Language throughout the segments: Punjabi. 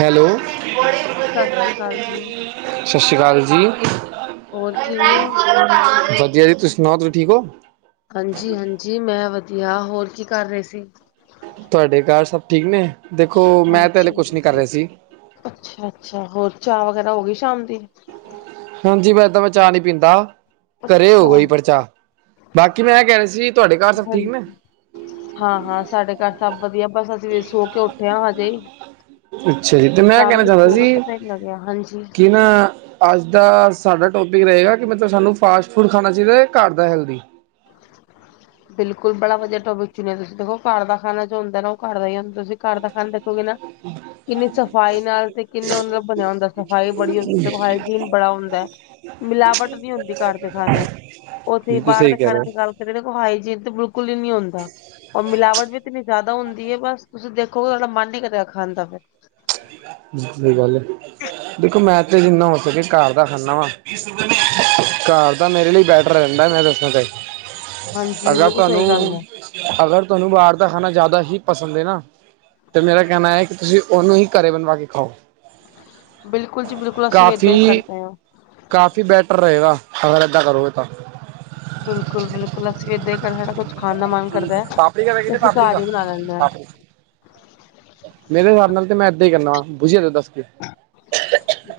ਹੈਲੋ ਸਤਿ ਸ੍ਰੀ ਅਕਾਲ ਜੀ, ਸਤਿ ਸ਼੍ਰੀ ਅਕਾਲ ਜੀ। ਹੋਰ ਕਿਵੇਂ ਹੋ। ਵਧੀਆ ਜੀ ਤੁਸੀਂ ਸੁਣਾਓ ਤੁਸੀਂ ਠੀਕ ਹੋ। ਹਾਂਜੀ ਹਾਂਜੀ ਮੈਂ ਵਧੀਆ ਹੋਰ ਕੀ ਕਰ ਰਹੇ ਸੀ। ਤੁਹਾਡੇ ਘਰ ਸਭ ਠੀਕ ਨੇ ਦੇਖੋ ਮੈਂ ਤੇ ਹਲੇ ਹਾਂਜੀ ਕੁਛ ਨੀ ਕਰ ਹਾਂਜੀ ਰਿਹਾ ਸੀ। ਅੱਛਾ ਅੱਛਾ ਹੋਰ ਚਾਹ ਵਗੈਰਾ ਹੋ ਗਈ ਸ਼ਾਮ ਦੀ। ਹਾਂਜੀ ਮੈਂ ਏਦਾਂ ਮੈਂ ਚਾ ਨਹੀਂ ਪੀਂਦਾ। ਘਰੇ ਹੋ ਅੱਛਾ ਗਈ ਪਰ ਚਾਹ ਬਾਕੀ ਮੈਂ ਇਹ ਕਹਿ ਰਹੇ ਸੀ ਤੁਹਾਡੇ ਘਰ ਸਭ ਠੀਕ ਨੇ। ਹਾਂਜੀ ਹਾਂ ਹਾਂ ਸਾਡੇ ਘਰ ਸਭ ਵਧੀਆ ਬਸ ਅਸੀਂ ਸੋ ਕੇ ਉੱਠੇ ਹ ਹਜੇ। ਅੱਛਾ ਜੀ ਤੇ ਮੈਂ ਕਹਿਣਾ ਸ਼ਾਮੀ ਚਾਹੁੰਦਾ ਸੋ ਗਏ ਸੀ ਪਤਾ ਹੀ ਨੀ ਲੱਗਿਆ, ਹਾਂਜੀ। ਕਿ ਨਾ। ਅੱਜ ਦਾ ਸਾਡਾ ਟੋਪਿਕ ਰਹੇਗਾ ਕਿ ਮਤਲਬ ਸਾਨੂੰ ਫਾਸਟ ਫੂਡ ਖਾਣਾ ਚਾਹੀਦਾ ਘਰ ਦਾ ਹੈਲਦੀ। ਬਿਲਕੁਲ ਬੜਾ ਵਧੀਆ ਟੋਪਿਕ ਚੁਨਿਆ ਤੁਸੀਂ ਦੇਖੋ ਘਰ ਦਾ ਖਾਣਾ ਜੋ ਹੁੰਦਾ ਨਾ ਉਹ ਘਰ ਦਾ ਹੀ ਹੁੰਦਾ। ਤੁਸੀ ਘਰ ਦਾ ਖਾ [unintelligible] ਕਿੰਨੀ ਸਫ਼ਾਈ ਨਾਲ ਤੇ ਕਿੰਨੇ ਬਣਿਆ ਹੁੰਦਾ। ਸਫ਼ਾਈ ਬੜੀ ਹੁੰਦੀ ਹਾਈਜੀਨ ਬੜਾ ਹੁੰਦਾ। ਮਿਲਾਵਟ ਨਹੀਂ ਹੁੰਦੀ ਘਰ ਦੇ ਖਾਣੇ ਉੱਥੇ ਬਿਲਕੁਲ ਬਾਹਰ ਸਹੀ ਦੇ ਕਹਿ ਖਾਣੇ ਦੀ ਰਹੇ ਗੱਲ ਕਰੀਏ। ਉਹ ਹਾਈਜੀਨ ਤੇ ਬਿਲਕੁਲ ਹੀ ਨਹੀਂ ਹੁੰਂਦਾ। ਉਹ ਮਿਲਾਵਟ ਵੀ ੲਤੇਨੀ ਜ਼ਿਆਦਾ ਹੁੰਦੀ ਹੈ ਬਸ ਤੁਸੀਂ ਦੇਖੋਗੇ [unintelligible] ਸਹੀ ਗਲ ਹੈ ਦੇਖੋ ਮੈਂ ਤੇ ਜਿੰਨਾ ਹੋ ਸਕੇ ਘਰ ਦਾ ਖਾਂਦਾ ਵਾ। ਘਰ ਤਾਂ ਮੇਰੇ ਲਈ ਬੈਟਰ ਰਹਿੰਦਾ ਮੈਂ ਦੱਸਣਾ ਚਾਹੀ ਹਾਂਜੀ ਅਗਰ ਬਿਲਕੁਲ ਤੁਹਾਨੂੰ ਸਹੀ ਗੱਲ ਹੈ ਅਗਰ ਤੁਹਾਨੂੰ ਬਾਹਰ ਦਾ ਖਾਣਾ ਜ਼ਿਆਦਾ ਹੀ ਪਸੰਦ ਹੈ ਨਾ ਤੇ ਮੇਰਾ ਕਹਿਣਾ ਹੈ ਕਿ ਤੁਸੀਂ ਉਹਨੂੰ ਹੀ ਘਰੇ ਬਣਵਾ ਕੇ ਖਾਓ। ਬਿਲਕੁਲ ਜੀ ਬਿਲਕੁਲ ਅਸੀਂ ਵੀ ਇਹਦਾਂ ਹੀ ਕਰਦੇ ਹਾਂ। ਕਾਫ਼ੀ ਬੈਟਰ ਰਹੇਗਾ ਅਗਰ ਏਦਾਂ ਕਰੋਗੇ ਤਾਂ ਬਿਲਕੁਲ ਬਿਲਕੁਲ ਅਸੀਂ ਇਦਾਂ ਕਰ ਸਾਡਾ ਕੁਛ ਖਾਣ ਦਾ ਮਨ ਕਰਦਾ ਹੈ ਪਾਪੜੀ ਕਾ ਤੇ ਪੈਕੇਟ ਹੈ ਅਸੀਂ ਪਾਪੜੀ ਘਰ ਕਾ ਹੀ ਬਣਾ ਲੈਂਦੇ ਹਾਂ। ਪਾਪੜੀ ਮੇਰੇ ਹਿਸਾਬ ਨਾਲ ਤੇ ਮੈਂ ਏਦਾਂ ਹੀ ਕਰਨਾ ਵਾ ਬੁਝੀ ਦੱਸ ਕੇ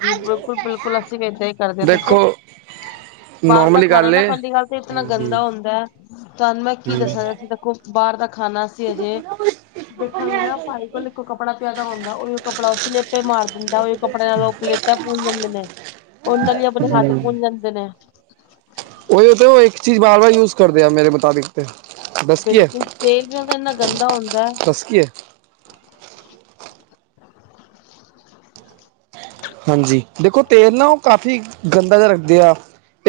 ਜੀ ਬਿਲਕੁਲ ਬਿਲਕੁਲ ਅਸੀਂ ਵੀ ਇੱਦਾਂ ਹੀ ਕਰਦੇ ਦੇਖੋ। ਬਾਹਰ ਦਾ ਨੋਰਮਲੀ ਖਾਣਾ ਗੱਲ ਨਾ ਏ ਪਹਿਲੀ ਗੱਲ ਤੇ ਇਤਨਾ ਗੰਦਾ ਹੁੰਦਾ। ਤੁਹਾਨੂੰ ਮੈਂ ਕੀ ਦੱਸਾਂ ਦੇਖੋ ਬਾਹਰ ਦਾ ਖਾਣਾ ਅਸੀਂ ਅਜੇ ਦੇਖਾਂਗੇ ਨਾ ਭਾਈ ਕੋਲ ਇੱਕ ਕੱਪੜਾ ਪਿਆਦਾ ਹੁੰਦਾ। ਉਹੀ ਕੱਪੜਾ ਉਸ ਉੱਪਰ ਮਾਰ ਦਿੰਦਾ ਉਹੀ ਨਾਲ ਉਹ ਪਲੇਟਾਂ ਪੁੰਨ ਜਾਂਦੇ ਨੇ, ਉਹਨਾਂ ਹੀ ਆਪਣੇ ਹੱਥ ਪੂੰਨ ਜਾਂਦੇ ਨੇ। ਉਹੀ ਉਹ ਇੱਕ ਚੀਜ਼ ਬਾਰ ਬਾਰ ਯੂਜ ਕਰਦੇ ਆ ਮੇਰੇ ਮੁਤਾਬਿਕ। ਦੱਸ ਕਿ ਹੈ ਬਿਲਕੁਲ ਤੇਲ ਵੀ ਉਹਦਾ ਇੰਨਾ ਗੰਦਾ ਹੁੰਦਾ ਦੱਸ ਕਿ ਹੈ। ਹਾਂਜੀ ਦੇਖੋ ਤੇਲ ਨਾ ਉਹ ਕਾਫ਼ੀ ਗੰਦਾ ਜਿਹਾ ਰੱਖਦੇ ਆ।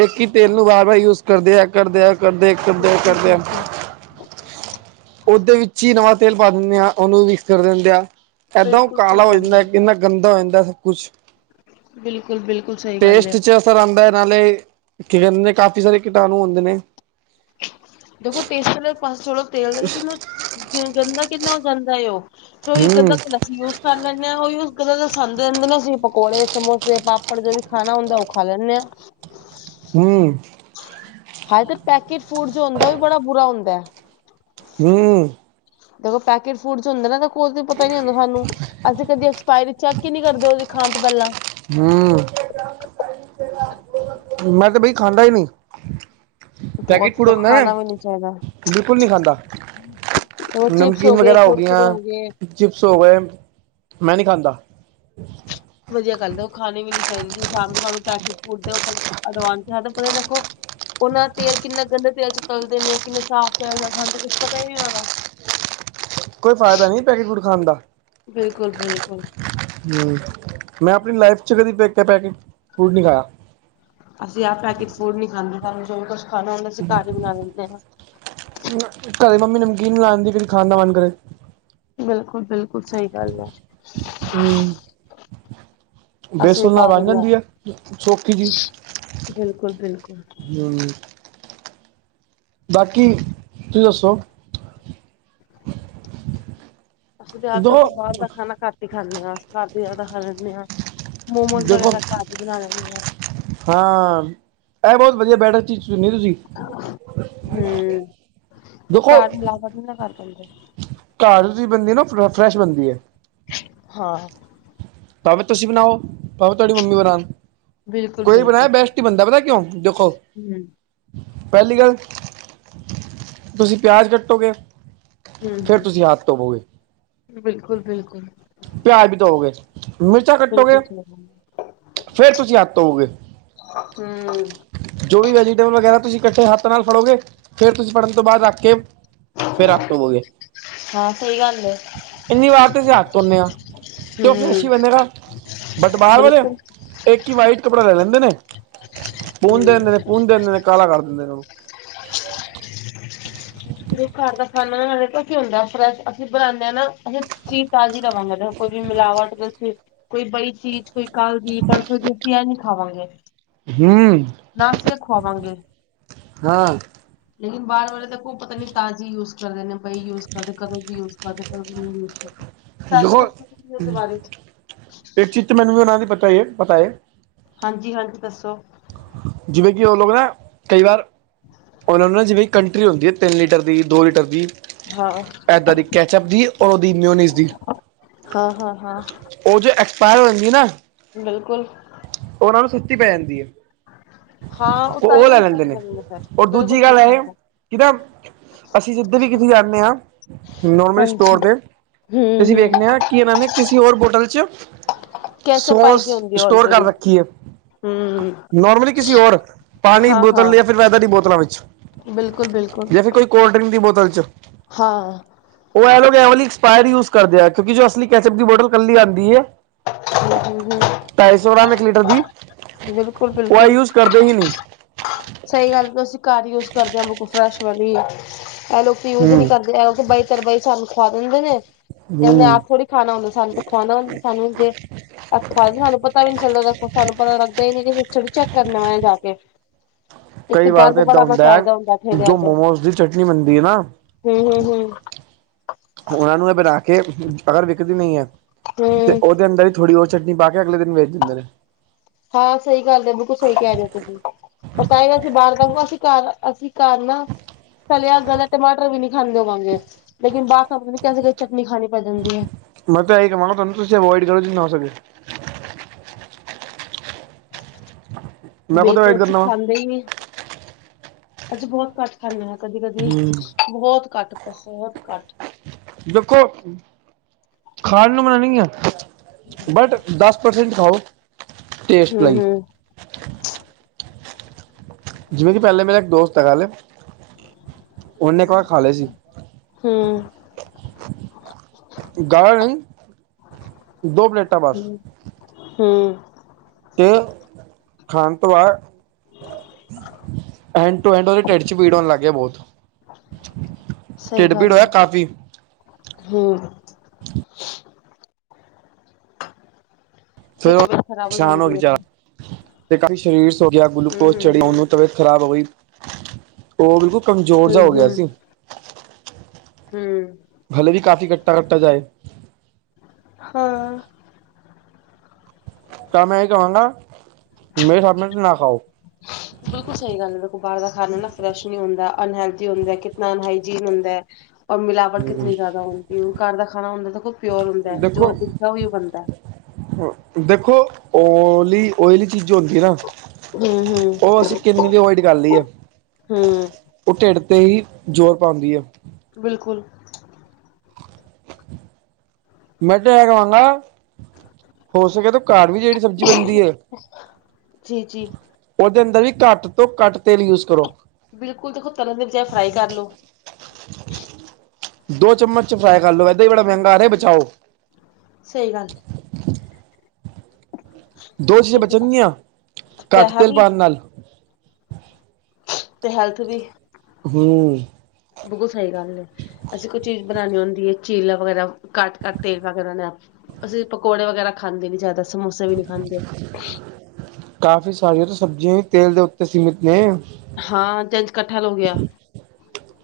ਇੱਕ ਹੀ ਤੇਲ ਨੂੰ ਵਾਰ ਵਾਰ ਯੂਜ ਕਰਦੇ ਆ ਕਰਦੇ ਆਂ ਕਰਦੇ ਕਰਦੇ ਕਰਦੇ ਆ। ਬਿਲਕੁਲ ਉਹਦੇ ਵਿੱਚ ਹੀ ਨਵਾਂ ਤੇਲ ਪਾ ਦਿੰਦੇ ਆ ਉਹਨੂੰ ਮਿਕਸ ਕਰ ਦਿੰਦੇ ਆ। ਇਦਾਂ ਉਹ ਬਿਲਕੁਲ ਬਿਲਕੁਲ ਕਾਲਾ ਸਹੀ ਹੋ ਗੱਲ ਜਾਂਦਾ ਹੈ ਕਿੰਨਾ ਗੰਦਾ ਹੋ ਜਾਂਦਾ। ਸਭ ਕੁਛ ਬਿਲਕੁਲ ਬਿਲਕੁਲ ਸਹੀ ਗੱਲ ਹੈ। ਟੇਸਟ ਚ ਆਉਂਦਾ ਹੈ ਨਾਲੇ ਕਹਿੰਦੇ ਨੇ ਕਾਫੀ ਸਾਰੇ ਕੀਟਾਣੂ ਹੁੰਦੇ ਨੇ। ਦੇਖੋ ਟੇਸਟ ਵਾਲ ਪਾਸ ਤੇਲ ਦਾ ਲੇਕਿਨ ਕਿਵੇਂ ਗੰਦਾ ਕਿੰਨਾ ਹੋ ਜਾਂਦਾ। ਉਹ ਫਿਰ ਉਹੀ ਹਮ ਗੰਦਾ ਤੇ ਲੱਸੀ ਉਸ ਖਾ ਲੈਂਦੇ ਹਾਂ ਉਹੀ ਉਸ ਗੱਲ ਦਾ ਸਦ ਰਿੰਦੇ ਨਾ ਅਸੀਂ ਪਕੌੜੇ ਸਮੋਸੇ ਪਾਪੜ ਜੋ ਵੀ ਖਾਣਾ ਹੁੰਦਾ ਉਹ ਖਾ ਲੈਂਦੇ ਹਾਂ। [unintelligible] ਹੂੰ,,, ਹਾਏ ਤੇ ਪੈਕੇਟ ਫੂਡ ਜੋ ਹੁੰਦਾ ਵੀ ਬੜਾ ਬੁਰਾ ਹੁੰਦਾ। ਹੂੰ,,, ਦੇਖੋ ਪੈਕਟ ਫੂਡ ਹੁੰਦਾ ਨਾ ਕੋਈ ਪਤਾ ਨੀ ਹੁੰਦਾ ਸਾਨੂੰ। ਅਸੀਂ ਕਦੇ ਐਕਸਪ ਚੈੱਕ ਚੈੱਕ ਨੀ ਕਰਦੇ ਉਦੇ ਖਾਣ ਤੋਂ ਪਹਿਲਾਂ। ਹੂੰ ਮੈਂ ਤੇ ਬਈ ਖਾਂਦਾ ਹੀ ਨੀ। ਪੈਕਟ ਬਹੁਤ ਫਰੰਦਾ ਖਾਣਾ ਵੀ ਨੀ ਚਾਹੀਦਾ ਬਿਲਕੁਲ ਨਹੀਂ ਖਾਂਦਾ। ਉਹ ਚਿਪਸ ਨਮਕੀਨ ਗਏ ਵਗੈਰਾ ਹੋ ਗਈਆਂ। ਕੁਰਕੁਰੇ ਗਏ ਚਿਪਸ ਹੋ ਗਏ, ਮੈਂ ਨਹੀਂ ਖਾਂਦਾ। ਵਧੀਆ ਗੱਲ ਆ ਉਹ ਖਾਣੀ ਵੀ ਨੀ ਚਾਹੀਦੀ ਸ਼ਾਮੀ ਸਾਨੂੰ ਪੈਕਟ ਮੋਟੇ ਉੱਪਰ ਅਡਵਾਂਚ ਹੈ ਤੇ ਉੱਪਰ ਦੇਖੋ। ਉਹਨਾਂ ਤੇਲ ਕਿੰਨਾ ਗੰਦੇ ਤੇਲ ਚ ਤਲਦੇ ਨੇ ਕਿੰਨੇ ਸਾਫ਼ ਤੇਲ ਸਾਨੂੰ ਕੁਛ ਪਤਾ ਹੀ ਨੀ ਲੱਗਦਾ। [inaudible] ਕੋਈ ਫਾਇਦਾ ਨਹੀਂ ਪੈਕੇਟ ਫੂਡ ਖਾਣ ਦਾ। ਬਿਲਕੁਲ ਬਿਲਕੁਲ ਮੈਂ ਆਪਣੀ ਲਾਈਫ 'ਚ ਕਦੇ ਨਹੀਂ ਪੈਕੇਟ ਫੂਡ ਨਹੀਂ ਖਾਇਆ। ਅਸੀਂ ਆਹ ਪੈਕੇਟ ਫੂਡ ਨੀ ਖਾਂਦੇ। ਸਾਨੂੰ ਜੋ ਵੀ ਕੁਛ ਖਾਣਾ ਹੁੰਦਾ ਅਸੀਂ ਘਰ ਹੀ ਬਣਾ ਲਿੰਦੇ ਹਾਂ। ਘਰੇ ਮੰਮੀ ਨਮਕੀਨ ਬਣਾ ਦੀ ਫਿਰ ਖਾਣ ਦਾ ਮਨ ਕਰੇ। ਬਿਲਕੁਲ ਬਿਲਕੁਲ ਸਹੀ ਗੱਲ ਹੈ। ਹੂੰ,,, ਅਸੀਂ ਵੇਸਣ ਨਾਲ ਘਰ ਹੀ ਲਾਲ ਬਣਾ ਜਾਂਦੀ ਹੈ ਸੋਖੀ ਜਿਹੀ ਬਿਲਕੁਲ ਬਿਲਕੁਲ ਹੂੰ ਬਾਕੀ ਤੁਸੀਂ ਦੱਸੋ [inaudible] ਅਸੀਂ ਤਾਂ ਆਪ ਦੋ ਦੇਖੋ ਬਾਹਰ ਦਾ ਖਾਣਾ ਘੱਟ ਹੀ ਖਾਂਦੇ ਹਾਂ ਘਰ ਦੇ ਜ਼ਿਆਦਾ ਖਾਣਾ ਪੀਣਾ ਮੋਮੋਜ਼ ਦੇਖੋ ਵਗੈਰਾ ਘਰ ਹੀ ਬਣਾ ਲੈਂਦੀ ਹਾਂ ਇਹ ਬਹੁਤ ਵਧੀਆ ਬੈਟਰ ਚੀਜ਼ ਚੁੰਨੀ ਤੁਸੀਂ ਹੂੰ ਉਹ ਦੇਖੋ ਘਰ ਮਿਲਾਵਟ ਨੀ ਪਾਨ ਦਿੰਦੇ ਘਰ ਦੀ ਬਣਦੀ ਫਰੈਸ਼ ਬਣਦੀ ਹੈ। ਹਾਂ। ਭਾਵੇਂ ਤੁਸੀਂ ਬਣਾਓ, ਭਾਵੇਂ ਤੁਹਾਡੀ ਮੰਮੀ ਬਣਾਣ। ਬਿਲਕੁਲ ਕੋਈ ਬਣਾਏ ਬਿਲਕੁਲ। ਬੈਸਟ ਈ ਬਣਦਾ, ਪਤਾ ਕਿਉਂ ਦੇਖੋ। ਹੂੰ ਪਹਿਲੀ ਗੱਲ, ਤੁਸੀ ਪਿਆਜ ਕੱਟੋਗੇ ਫੇਰ ਤੁਸੀਂ ਹੱਥ ਧੋ ਬੋਗੇ। ਬਿਲਕੁਲ-ਬਿਲਕੁਲ। ਪਿਆਜ ਵੀ ਧੋਵੋਗੇ, ਮਿਰਚਾਂ ਕੱਟੋਗੇ ਬਿਲਕੁਲ ਹੂੰ ਫੇਰ ਤੁਸੀਂ ਹੱਥ ਧੋਓਗੇ। ਹੂੰ ਜੋ ਵੀ ਵੈਜੀਟੇਬਲ ਵਗੈਰਾ ਤੁਸੀਂ ਕੱਟੇ ਹੱਥ ਨਾਲ ਫੜੋਗੇ, ਫਿਰ ਤੁਸੀਂ ਫੜਨ ਤੋਂ ਬਾਅਦ ਰੱਖਕੇ ਫੇਰ ਹੱਥ ਧੋਬੋਗੇ, ਹਾਂ ਸਹੀ ਗੱਲ ਏ ਇੰਨੀ ਵਾਰ ਤੁਸੀ ਹੱਥ ਧੋਨੇ ਆ। ਤੇ ਉਹ ਫ੍ਰੇਸ਼ ਹੂੰ ਬੰਨੇਗਾ, ਬਟ ਬਾਹਰ ਵਾਲੇ ਬਿਲਕੁਲ। ਇੱਕ ਈ ਵਾਈਟ ਕੱਪੜਾ ਲੈ ਲੈਂਦੇ ਨੇ, ਹੂੰ ਪੂੰਝ ਦਿੰਦੇ ਨੇ, ਪੂੰਜ ਦਿੰਦੇ ਨੇ, ਕਾਲਾ ਕਰ ਦਿੰਦੇ ਨੇ ਓ। ਜੋ ਘਰ ਦਾ ਖਾਨਾ ਨਾਲ ਪਤਾ ਕੀ ਹੁੰਦੈ, ਫਰੈਸ਼ ਅਸੀਂ ਬਣਾਂਨੇ ਆ ਨਾ, ਅਸੀਂ ਚੀਜ਼ ਤਾਜ਼ੀ ਲਵਾਂਗੇ ਨਾ, ਕੋਈ ਵੀ ਮਿਲਾਵਟ ਤੁਸੀਂ ਕੋਈ ਬਈ ਚੀਜ਼ ਕੋਈ ਕੱਲ ਦੀ, ਪਰਸੋਂ ਦੀ ਅਸੀਂ ਐ ਨੀ ਖਾਵਾਂਗੇ। ਹੂੰ ਤਾਸੀਆ ਖਵਾਵਾਂਗੇ। ਹਾਂ ਲੇਕਿਨ ਬਾਹਰ ਵਾਲੇ ਤਾਂ ਕੋਈ ਪਤਾ ਨੀ ਤਾਜ਼ੀ ਯੂਜ ਕਰਦੇ ਨੇ, ਬਈ ਯੂਜ ਕਰਦੇ ਕਦੋਂ ਕੀ ਯੂਜ ਕਦੇ ਨਹੀਂ ਯੂਜ ਕਰਦੇ। ਸਾਨੂੰ ਤਾਂ ਦੇਖੋ, ਕੁਛ ਪਤਾ ਨੀ ਇਸਦੇ ਬਾਰੇ ਚ ਇੱਕ ਚੀਜ਼ ਤਾਂ ਮੈਨੂੰ ਵੀ ਉਹਨਾਂ ਦੀ ਪਤਾ ਈ ਐ, ਪਤਾ ਏ। ਹਾਂਜੀ-ਹਾਂਜੀ, ਦੱਸੋ? ਜਿਵੇਂ ਕਿ ਉਹ ਲੋਕ ਨਾ, ਕਈ ਵਾਰ, ਉਹ ਨਾ ਜਿਵੇਂ ਕਿ ਕੰ ਟ੍ਰੀ ਹੁੰਦੀ ਏ, ਤਿੰਨ ਲੀਟਰ ਦੀ, ਦੋ ਲੀਟਰ ਦੀ। ਹਾਂ ਐਦਾਂ ਦੀ ਕੈਚਅਪ ਦੀ, ਔਰ ਉਹਦੀ ਮਿਊਨਿਜ ਦੀ। ਹਾਂ ਹਾਂ ਹਾਂ ਉਹ ਜੋ, ਐਕਸਪਾਇਰ ਹੋ ਜਾਂਦੀ ਦੀ ਨਾ ਬਿਲਕੁਲ। ਉਹਨਾਂ ਨੂੰ ਸੁਸਤੀ ਪੈ ਜਾਂਦੀ ਏ। ਹਾਂ ਉਹ ਉਹ ਤਾਂਹੀਓ ਲੈ ਹੀ ਲੈਂਦੇ ਚੁੱਕ ਨੇ, ਜਾਂਦੇ ਫਿਰ ਔਰ ਬਿਲਕੁਲ ਦੂਜੀ ਸਹੀ ਗੱਲ ਐ ਹੈ ਕਿ ਨਾ ਅਸੀਂ ਜਿੱਧਰ ਵੀ ਕਿਤੇ ਜਾਂਨੇ ਆ, ਨੋਰਮਲੀ ਸਟੋਰ ਹਾਂਜੀ ਤੇ, ਤੇ ਹਮ ਅਸੀਂ ਹਮ ਵੇਖਨੇ ਆ ਕੀ ਇਹਨਾਂ ਨੇ, ਕਿਸੇ ਓਰ ਬੋਟਲ 'ਚ ਕੈਚਅਪ ਪਾਈ ਸੌਸ ਦੀ ਹੁੰਦੀ ਹੈ ਸਟੋਰ ਕਰ ਆਲਰੇਡੀ ਰੱਖੀਏ, ਹਮ ਨੌਰਮਲੀ ਕਿਸੇ ਓਰ, ਪਾਣੀ ਹਾਂ ਬੋਤਲ ਹਾਂ ਜਾਂ ਫਿਰ ਵੈਦਰ ਦੀ ਬੋਤਲਾਂ ਵਿੱਚ, ਬਿਲਕੁਲ ਬਿਲਕੁਲ ਯਾ ਫਿਰ ਕੋਈ ਕੋਲਡ ਡਰਿੰਕ ਦੀ ਬੋਤਲ 'ਚ। ਹਾਂ। ਓਹ ਐ ਲੋਗ ਐ ਵਾਲੀ ਏਕਸਪਾਇਰ ਯੂਜ ਕਰਦੇ ਆ, ਕਿਉਂਕਿ ਜੋ ਅਸਲੀ ਕੈਚਅਪ ਦੀ ਬੋਟਲ ਕੱਲੀ ਆਂਦੀ ਏ ਹੂੰ, ਹੂੰ, ਢਾਈ ਸੌ ਗ੍ਰਾਮ ਇੱਕ ਲੀਟਰ ਦੀ, ਹੂੰ, ਬਿਲਕੁਲ ਉਹ ਐ ਬਿਲਕੁਲ ਯੂਜ ਕਰਦੇ ਹੀ ਨਹੀਂ। ਸਹੀ ਗੱਲ, ਅਸੀਂ ਘਰ ਯੂਜ ਕਰਦੇ ਹਾਂ ਬਿਲਕਲ ਫਰੈਸ਼ ਵਾਲੀ, ਐ ਲੋਕ ਯੂਜ ਈ ਨਹੀਂ ਹੂੰ ਕਰਦੇ, ਐ ਓ ਕਿ ਬਈ-ਤਰਬਈ ਸਾਨੂੰ ਖਵਾ ਦਿੰਦੇ ਨੇ। ਕਹਿੰਦੇ ਹੂੰ ਆਪ ਥੋੜੀ ਖਾਣਾ ਹੁੰਦਾ, ਸਾੰਨ ਤੇ ਖਵਾਣਾ ਹੁੰਦੇ ਸਾੰਨੁ ਜੇ ਅੋ ਸਾਨੂੰ ਪਤਾ ਵੀ ਨੀ ਚੱਲਦਾ ਦੇਖੋ, ਸਾਨੂੰ ਪਤਾ ਲੱਗਦਾ ਈ ਨੀ ਪਿੱਛੇ ਵੀ ਚੈੱਕ ਕਰਨਾ ਵੇ ਜਾਕੇ। ਇਥੇ ਕਈ ਵਾਰ ਗੰਦ ਤਾਂ ਏਦਾਂ ਬੜਾ ਮਚਾਇਦਾ ਹੁੰਦਾ ਹੈ ਜੋ ਠੇਲਿਆਂ'ਚ, ਮੋਮੋਸ ਦੀ ਚਟਨੀ ਬਣਦੀ ਹੈ ਨਾ ਹੂੰ-ਹੂੰ-ਹੂੰ। ਉਹਨਾਂ ਨੂੰ ਇਹ ਬਣਾਕੇ, ਅਗਰ ਵਿਕਦੀ ਨਹੀਂ ਏ, ਤੇ ਹੂੰ ਉਹਦੇ ਅੰਦਰ ਥੋੜੀ ਓ ਚਟਨੀ ਪਾਕੇ, ਅਗਲੇ ਦਿਨ ਵੇਚ ਦਿੰਦੇ ਨੇ। ਹਾਂ ਸਹੀ ਗੱਲ ਏ, ਬਿਲਕੁਲ ਸਹੀ ਕਹਿ ਰਹੇ ਓ ਤੁਸੀ। ਤਾਈ ਅਸੀਂ ਬਾਹਰ ਦਾ, ਅਸੀਂ ਘਰ, ਅਸੀਂ ਘਰ ਨਾ ਸਡਿਆ ਗਲਿਆ ਟਮਾਟਰ ਵੀ ਨੀਂ ਖਾਂਦੇ ਹੋਵਾਂਗੇ, ਲੇਕਿਨ ਬਾਰ [unintelligible] ਕੈਸੀ-ਕੈਸੀ ਚਟਨੀ ਖਾਣੀ ਪੈ ਜਾਂਦੀ ਐ। ਮੈਂ ਤਾਂ ਏ ਈ ਕਵਾਂਗਾ ਤਾਨੂੰ ਤੁਸੀ ਐਵੋਇਡ ਕਰੋ ਜਿਨ੍ਹਾਂ ਹੋ ਸਕੇ। ਮੈਂ ਖੁਦ ਬਿਲਕੁਲ, ਅਵੋਇਡ ਅਸੀਂ ਕਰਨਾ ਵਾ ਖਾਂਦੇ ਈ ਨੀ, ਅੱਜ ਬੋਤ ਘੱਟ ਖਾਂਣੇ ਆਂ ਕਦੀ-ਕਦੀ ਹਮ ਬਹੁਤ ਘੱਟ ਬਹੁਤ ਘੱਟ ਦੇਖੋ, ਖਾਣ ਨੂੰ ਮਣਾਂ ਨਈਂ ਐਂ। ਬਟ ਦਸ ਪਰਸੈਂਟ ਖਾਓ। ਟੇਸਟ ਲਈ ਹਂ। ਜਿਵੇਂ ਕਿ ਪਹਿਲੇ ਮੇਰਾ ਇੱਕ ਦੋਸਤ ਹੈਗਾ ਨਾਂ ਓਨੇਂ ਇੱਕ ਵਾਰ ਖਾਲੇ ਸੀ। ਹੂੰ ਜਿਆਦਾ ਨਈਂ ਦੋ ਪਲੇਟਾਂ ਬਸ। ਹਂ। ਤੇ ਖਾਣ ਤੋਂ ਬਾਦ ਐਂਡ ਟੂ ਐਂਡ ਓਦੇ ਢਿੱਡ ਚ ਪੀੜ ਹੋਣ ਲੱਗ ਗੀ ਬੋਤ ਸਈ ਗੱਲ ਹੋਇਆ ਐ। ਕਾਫੀ ਹਂ। ਫਿਰ ਤਬੀ ਖਰਾਬ ਹੋ ਜਾਂਦੀ ਅਪਣੀ। ਕਾਫ਼ੀ ਸਰੀਰ ਸੋਅ ਗਿਆ, ਗਲੂਕੋਜ ਚੜਨਾਂ ਹੂੰ-ਹੂੰ-ਹੂੰ ਓਨੂੰ ਤਬੀਅਤ ਖਰਾਬ ਹੋ ਗਈ। ਓ ਬਿਲਕੁਲ ਕਮਜ਼ੋਰ ਜਿਆ ਹੋ ਗਿਆ ਸੀ, ਹੂੰ-ਹੂੰ-ਹੂੰ ਹਲੇ ਕਿ ਕਾਫੀ ਕੱਟਾ-ਕੱਟਾ ਜੇਆ ਹੀ। ਹਾਂ। ਤਾਂ ਮੈਂ ਕਵਾਂਗਾ, ਮੇਰੇ ਸਾਬਨਾ ਤੇ ਨਾਂ ਖਾਓ। ਬਿਲਕੁਲ ਸਈ ਗੱਲ ਐ, ਬਾਰ ਦਾ ਖਾਨਾ ਫਰੈਸ਼ ਨੀਂ ਹੁੰਦਾ ਅਨਹੇਲਦੀ ਹੁੰਦਾ, ਕਿਤਨਾ ਅਨਹਾਈਜੀਨ ਹੁੰਦਾ ਐ। ਔਰ ਮਿਲਾਵਟ ਕਿਤਨੀ ਜ਼ਿਆਦਾ ਹੁੰਦੀ, ਘਰ ਦਾ ਖਾਣਾ ਹੁੰਦਾ ਦੇਖੋ ਪਿਓਰ ਹੁੰਦਾ ਐ, ਜੋ ਦੇਖੋ ਦਿਖਦਾ ਓਹੀ ਬਣਦਾ। ਦੇਖੋ, ਓਲੀ ਓਇਲੀ ਚੀਜ਼ ਹੁੰਦੀ ਨਾਂ ਹੂੰ-ਹੂੰ-ਹੂੰ ਓ ਅਸੀਂ ਕਿੰਨੀ ਦੀ ਅਵਾਇਡ ਕਰ ਲਈਏ ਓ ਢਿੱਡ ਤੇ ਹੀ ਜ਼ੋਰ ਪਾਉਂਦੀ ਐ। ਬਿਲਕੁਲ ਮੈ ਤੇ ਏ ਕਵਾਂਗਾ ਹੋ ਸਕੇ ਤੇ ਘਰ ਵੀ ਜੇੜੀ ਸਬਜ਼ੀ ਬਣਦੀ ਐ ਜੀ-ਜੀ ਓਦੇ ਅੰਦਰ ਵੀ ਘੱਟ ਤੋਂ ਘੱਟ ਤੇਲ ਯੂਜ਼ ਕਰੋ। ਬਿਲਕੁਲ ਦੇਖੋ, ਤਰਨ ਦੇ ਬਜਾਏ ਫਰਾਈ ਕਰ ਲੋ। ਦੋ ਚਮਚ ਚ ਫਰਾਈ ਕਰ ਲੋ, ਇੱਦਾਂ ਈ ਬੜਾ ਮਹਿੰਗਾ ਆ ਰਿਆ ਬਚਾਓ। ਸਈ ਗੱਲ ਐ। ਦੋ ਚੀਜ਼ਾਂ ਤੇ ਬਚਣਗੀਆਂ, ਘੱਟ ਪੈਹਾ ਤੇਲ ਵੀ ਪਾਣ ਨਾਲ ਤੇ ਹੈਲਥ ਵੀ। ਹਂ। ਬਿਲਕੁਲ ਸਈ ਗੱਲ ਐ। ਅਸੀਂ ਕੋਈ ਚੀਜ਼ ਬਣਾਣੀ ਹੁੰਦੀ ਐ, ਚੀਲਾ ਵਗੈਰਾ ਘੱਟ-ਘੱਟ ਤੇਲ ਵਗੈਰਾ ਨਾਂ। ਅਸੀਂ ਪਕੌੜੇ ਵਗੈਰਾ ਖਾਂਦੇ ਨੀ ਜਿਆਦਾ, ਸਮੋਸੇ ਵੀ ਨੀਂ ਖਾਂਦੇ। ਕਾਫੀ ਸਾਰੀਆਂ ਤੇ ਸਬਜ਼ੀਆਂ ਵੀ ਤੇਲ ਦੇ ਉੱਤੇ ਸੀਮਿਤ ਨੇ। ਹਾਂ, ਜੇੰਜ ਕੱਠਹਲ ਹੋ ਗਿਆ।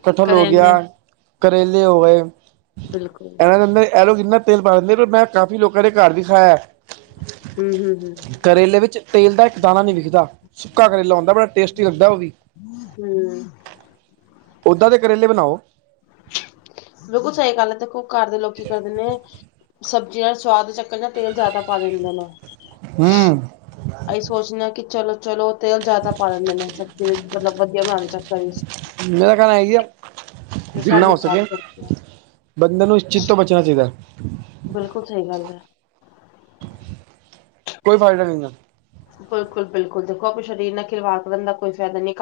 ਕਠਹਲ ਹੋ ਗਿਆ, ਕਰੇਲੇ ਕਰੇਲੇ ਹੋ ਗਏ, ਬਿਲਕੁਲ ਇਨ੍ਹਾਂ ਦੇ ਮੇਂ ਐਲੋਕ ਇੰਨਾਂ ਤੇਲ ਪਾ ਦਿੰਦੇ, ਰੇ ਮੈਂ ਕਾਫ਼ੀ ਲੋਕਾਂ ਦੇ ਘਰ ਵੀ ਖਾਇਆ। ਹਂ। ਕਰੇਲੇ ਵਿੱਚ ਤੇਲ ਦਾ ਇੱਕ ਦਾਣਾ ਨੀਂ ਵਿਖਦਾ, ਸੁੱਕਾ ਕਰੇਲਾ ਹੁੰਦਾ ਬੜਾ ਟੇਸਟੀ ਲੱਗਦਾ ਓਵੀ। ਹਂ। ਉਦਾਂ ਦੇ ਕਰੇਲੇ ਬਣਾਓ ਬਿਲਕੁਲ ਸਹੀ ਗੱਲ ਹੈ ਦੇਖੋ ਘਰ ਦੇ ਲੋਕੀ ਕਰਦੇ ਨੇ ਸ [unintelligible] ਹਮ ਅਸੀਂ ਸੋਚਦੇ ਹਾਂ ਕਿ ਚਲੋ ਚਲੋ ਤੇਲ ਜ਼ਿਆਦਾ ਪਾ ਲੈਂਦੇ ਨੇ ਸਬਜ਼ੀ ਮਤਲਬ ਵਧੀਆ ਬਣਾਨ ਚ [unintelligible] ਮੇਰਾ ਕਹਿਣਾ ਆ ਹੀ ਆ ਜੋ ਸਾਨੂੰ ਜਿੰਨਾ ਹੋ ਸਕੇ ਨੁਕਸਾਨ ਕਰਦੀਆਂ ਬੰਦੇ ਨੂੰ ਇਸ ਚਿਤ ਤੋਂ ਬਚਣਾ ਚਾਹੀਦਾ ਬਿਲਕੁਲ ਸਹੀ ਗੱਲ ਹੈ ਕੋਈ ਫਾਇਦਾ ਨਹੀਂ ਬਿਲਕੁਲ ਬਿਲਕੁਲ ਦੇਖੋ ਆਪਣੇ ਸਰੀਰ ਨਾਲ ਖਿਲਵਾੜ ਕਰਨ ਦਾ ਕੋਈ ਫਾਇਦਾ ਨਹੀਂ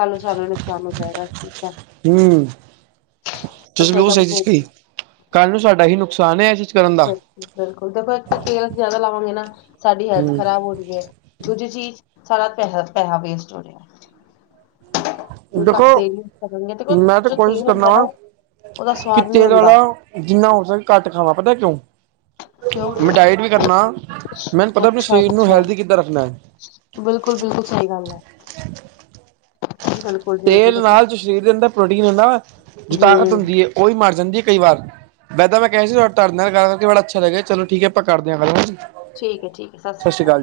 ਹੂੰ [unintelligible] ਕੱਲ੍ਹ ਨੂੰ ਸਾਡਾ ਇ ਨੁਕਸਾਨ ਹੈ ਇਸ ਚੀ ਬਿਲਕੁਲ ਬਿਲਕੁਲ ਦੇਖੋ ਇੱਕ ਤਾਂ ਤੇਲ ਜਿਆਦਾ ਲਾਵਾਂਗੇ ਨਾ ਸਾਡੀ ਹੈਲਥ ਹੂੰ ਖ਼ਰਾਬ ਹੋ ਰਈ ਹੈ ਦੂਜੀ ਚੀਜ਼ ਸਾਡਾ ਪੈਸਾ ਪੈਸਾ ਵੇਸਟ ਹੋ ਰਿਹਾ ਉਹ ਘੱਟ ਦੇਖੋ ਤੇਲ ਯੂਜ ਕਰਾਂਗੇ ਤੇ ਮੈਂ ਤਾਂ ਜੋ ਕੋਸ਼ਿਸ਼ ਤੇਲ ਕਰਨ ਹੁੰਦਾ ਨਾ ਵਾਂ ਉਹਦਾ ਕਿ ਸਵਾਦ ਨਹੀਂ ਤੇਲ ਹੁੰਦਾ ਵਾਲਾ ਜਿੰਨਾ ਹੋ ਸਕਗਾ ਘੱਟ ਖਾਵਾਂ ਪਤਾ ਕਿਉਂ ਕਿਉਂ ਮੈਂ ਡਾਇਟ ਵੀ ਕਰਨਾ ਮੈਨੂੰ ਪਤਾ ਆਪਣੇ ਅੱਛਾ ਸਰੀਰ ਨੂੰ ਅੱਛਾ ਹੈਲਦੀ ਕਿੱਦਾਂ ਰੱਖਣਾ ਹੈ ਬਿਲਕੁਲ ਬਿਲਕੁਲ ਸਹੀ ਗੱਲ ਹੈ ਬਿਲਕੁਲ ਜੀ ਬਿਲਕੁਲ ਤੇਲ ਦੇਖੋ ਨਾਲ ਜੋ ਸਰੀਰ ਦੇ ਅੰਦਰ ਪ੍ਰੋਟੀਨਦਾ ਜੋ ਤਾਕਤ ਹੂੰ ਹੁੰਦੀ ਹੈ ਉਹੀ ਮਰ ਜਾਂਦੀ ਹੈ ਕਈ ਵਾਰ ਬੈਂਦਾ ਮੈਂ ਕਿਹਾ ਸੀ ਤਾਡੇ ਨਾਲ ਗੱਲ ਕਰਕੇ ਬੜਾ ਅੱਛਾ ਲੱਗਿਆ ਚਲੋ ਠੀਕ ਆਪਾ ਕਰਦੇ ਹਾਂ ਹਲ ਹੁਣ ਜੀ ਠੀਕ ਹੈ ਠੀਕ ਹੈ ਸਤਿ ਸ੍ਰੀ ਕਾਲ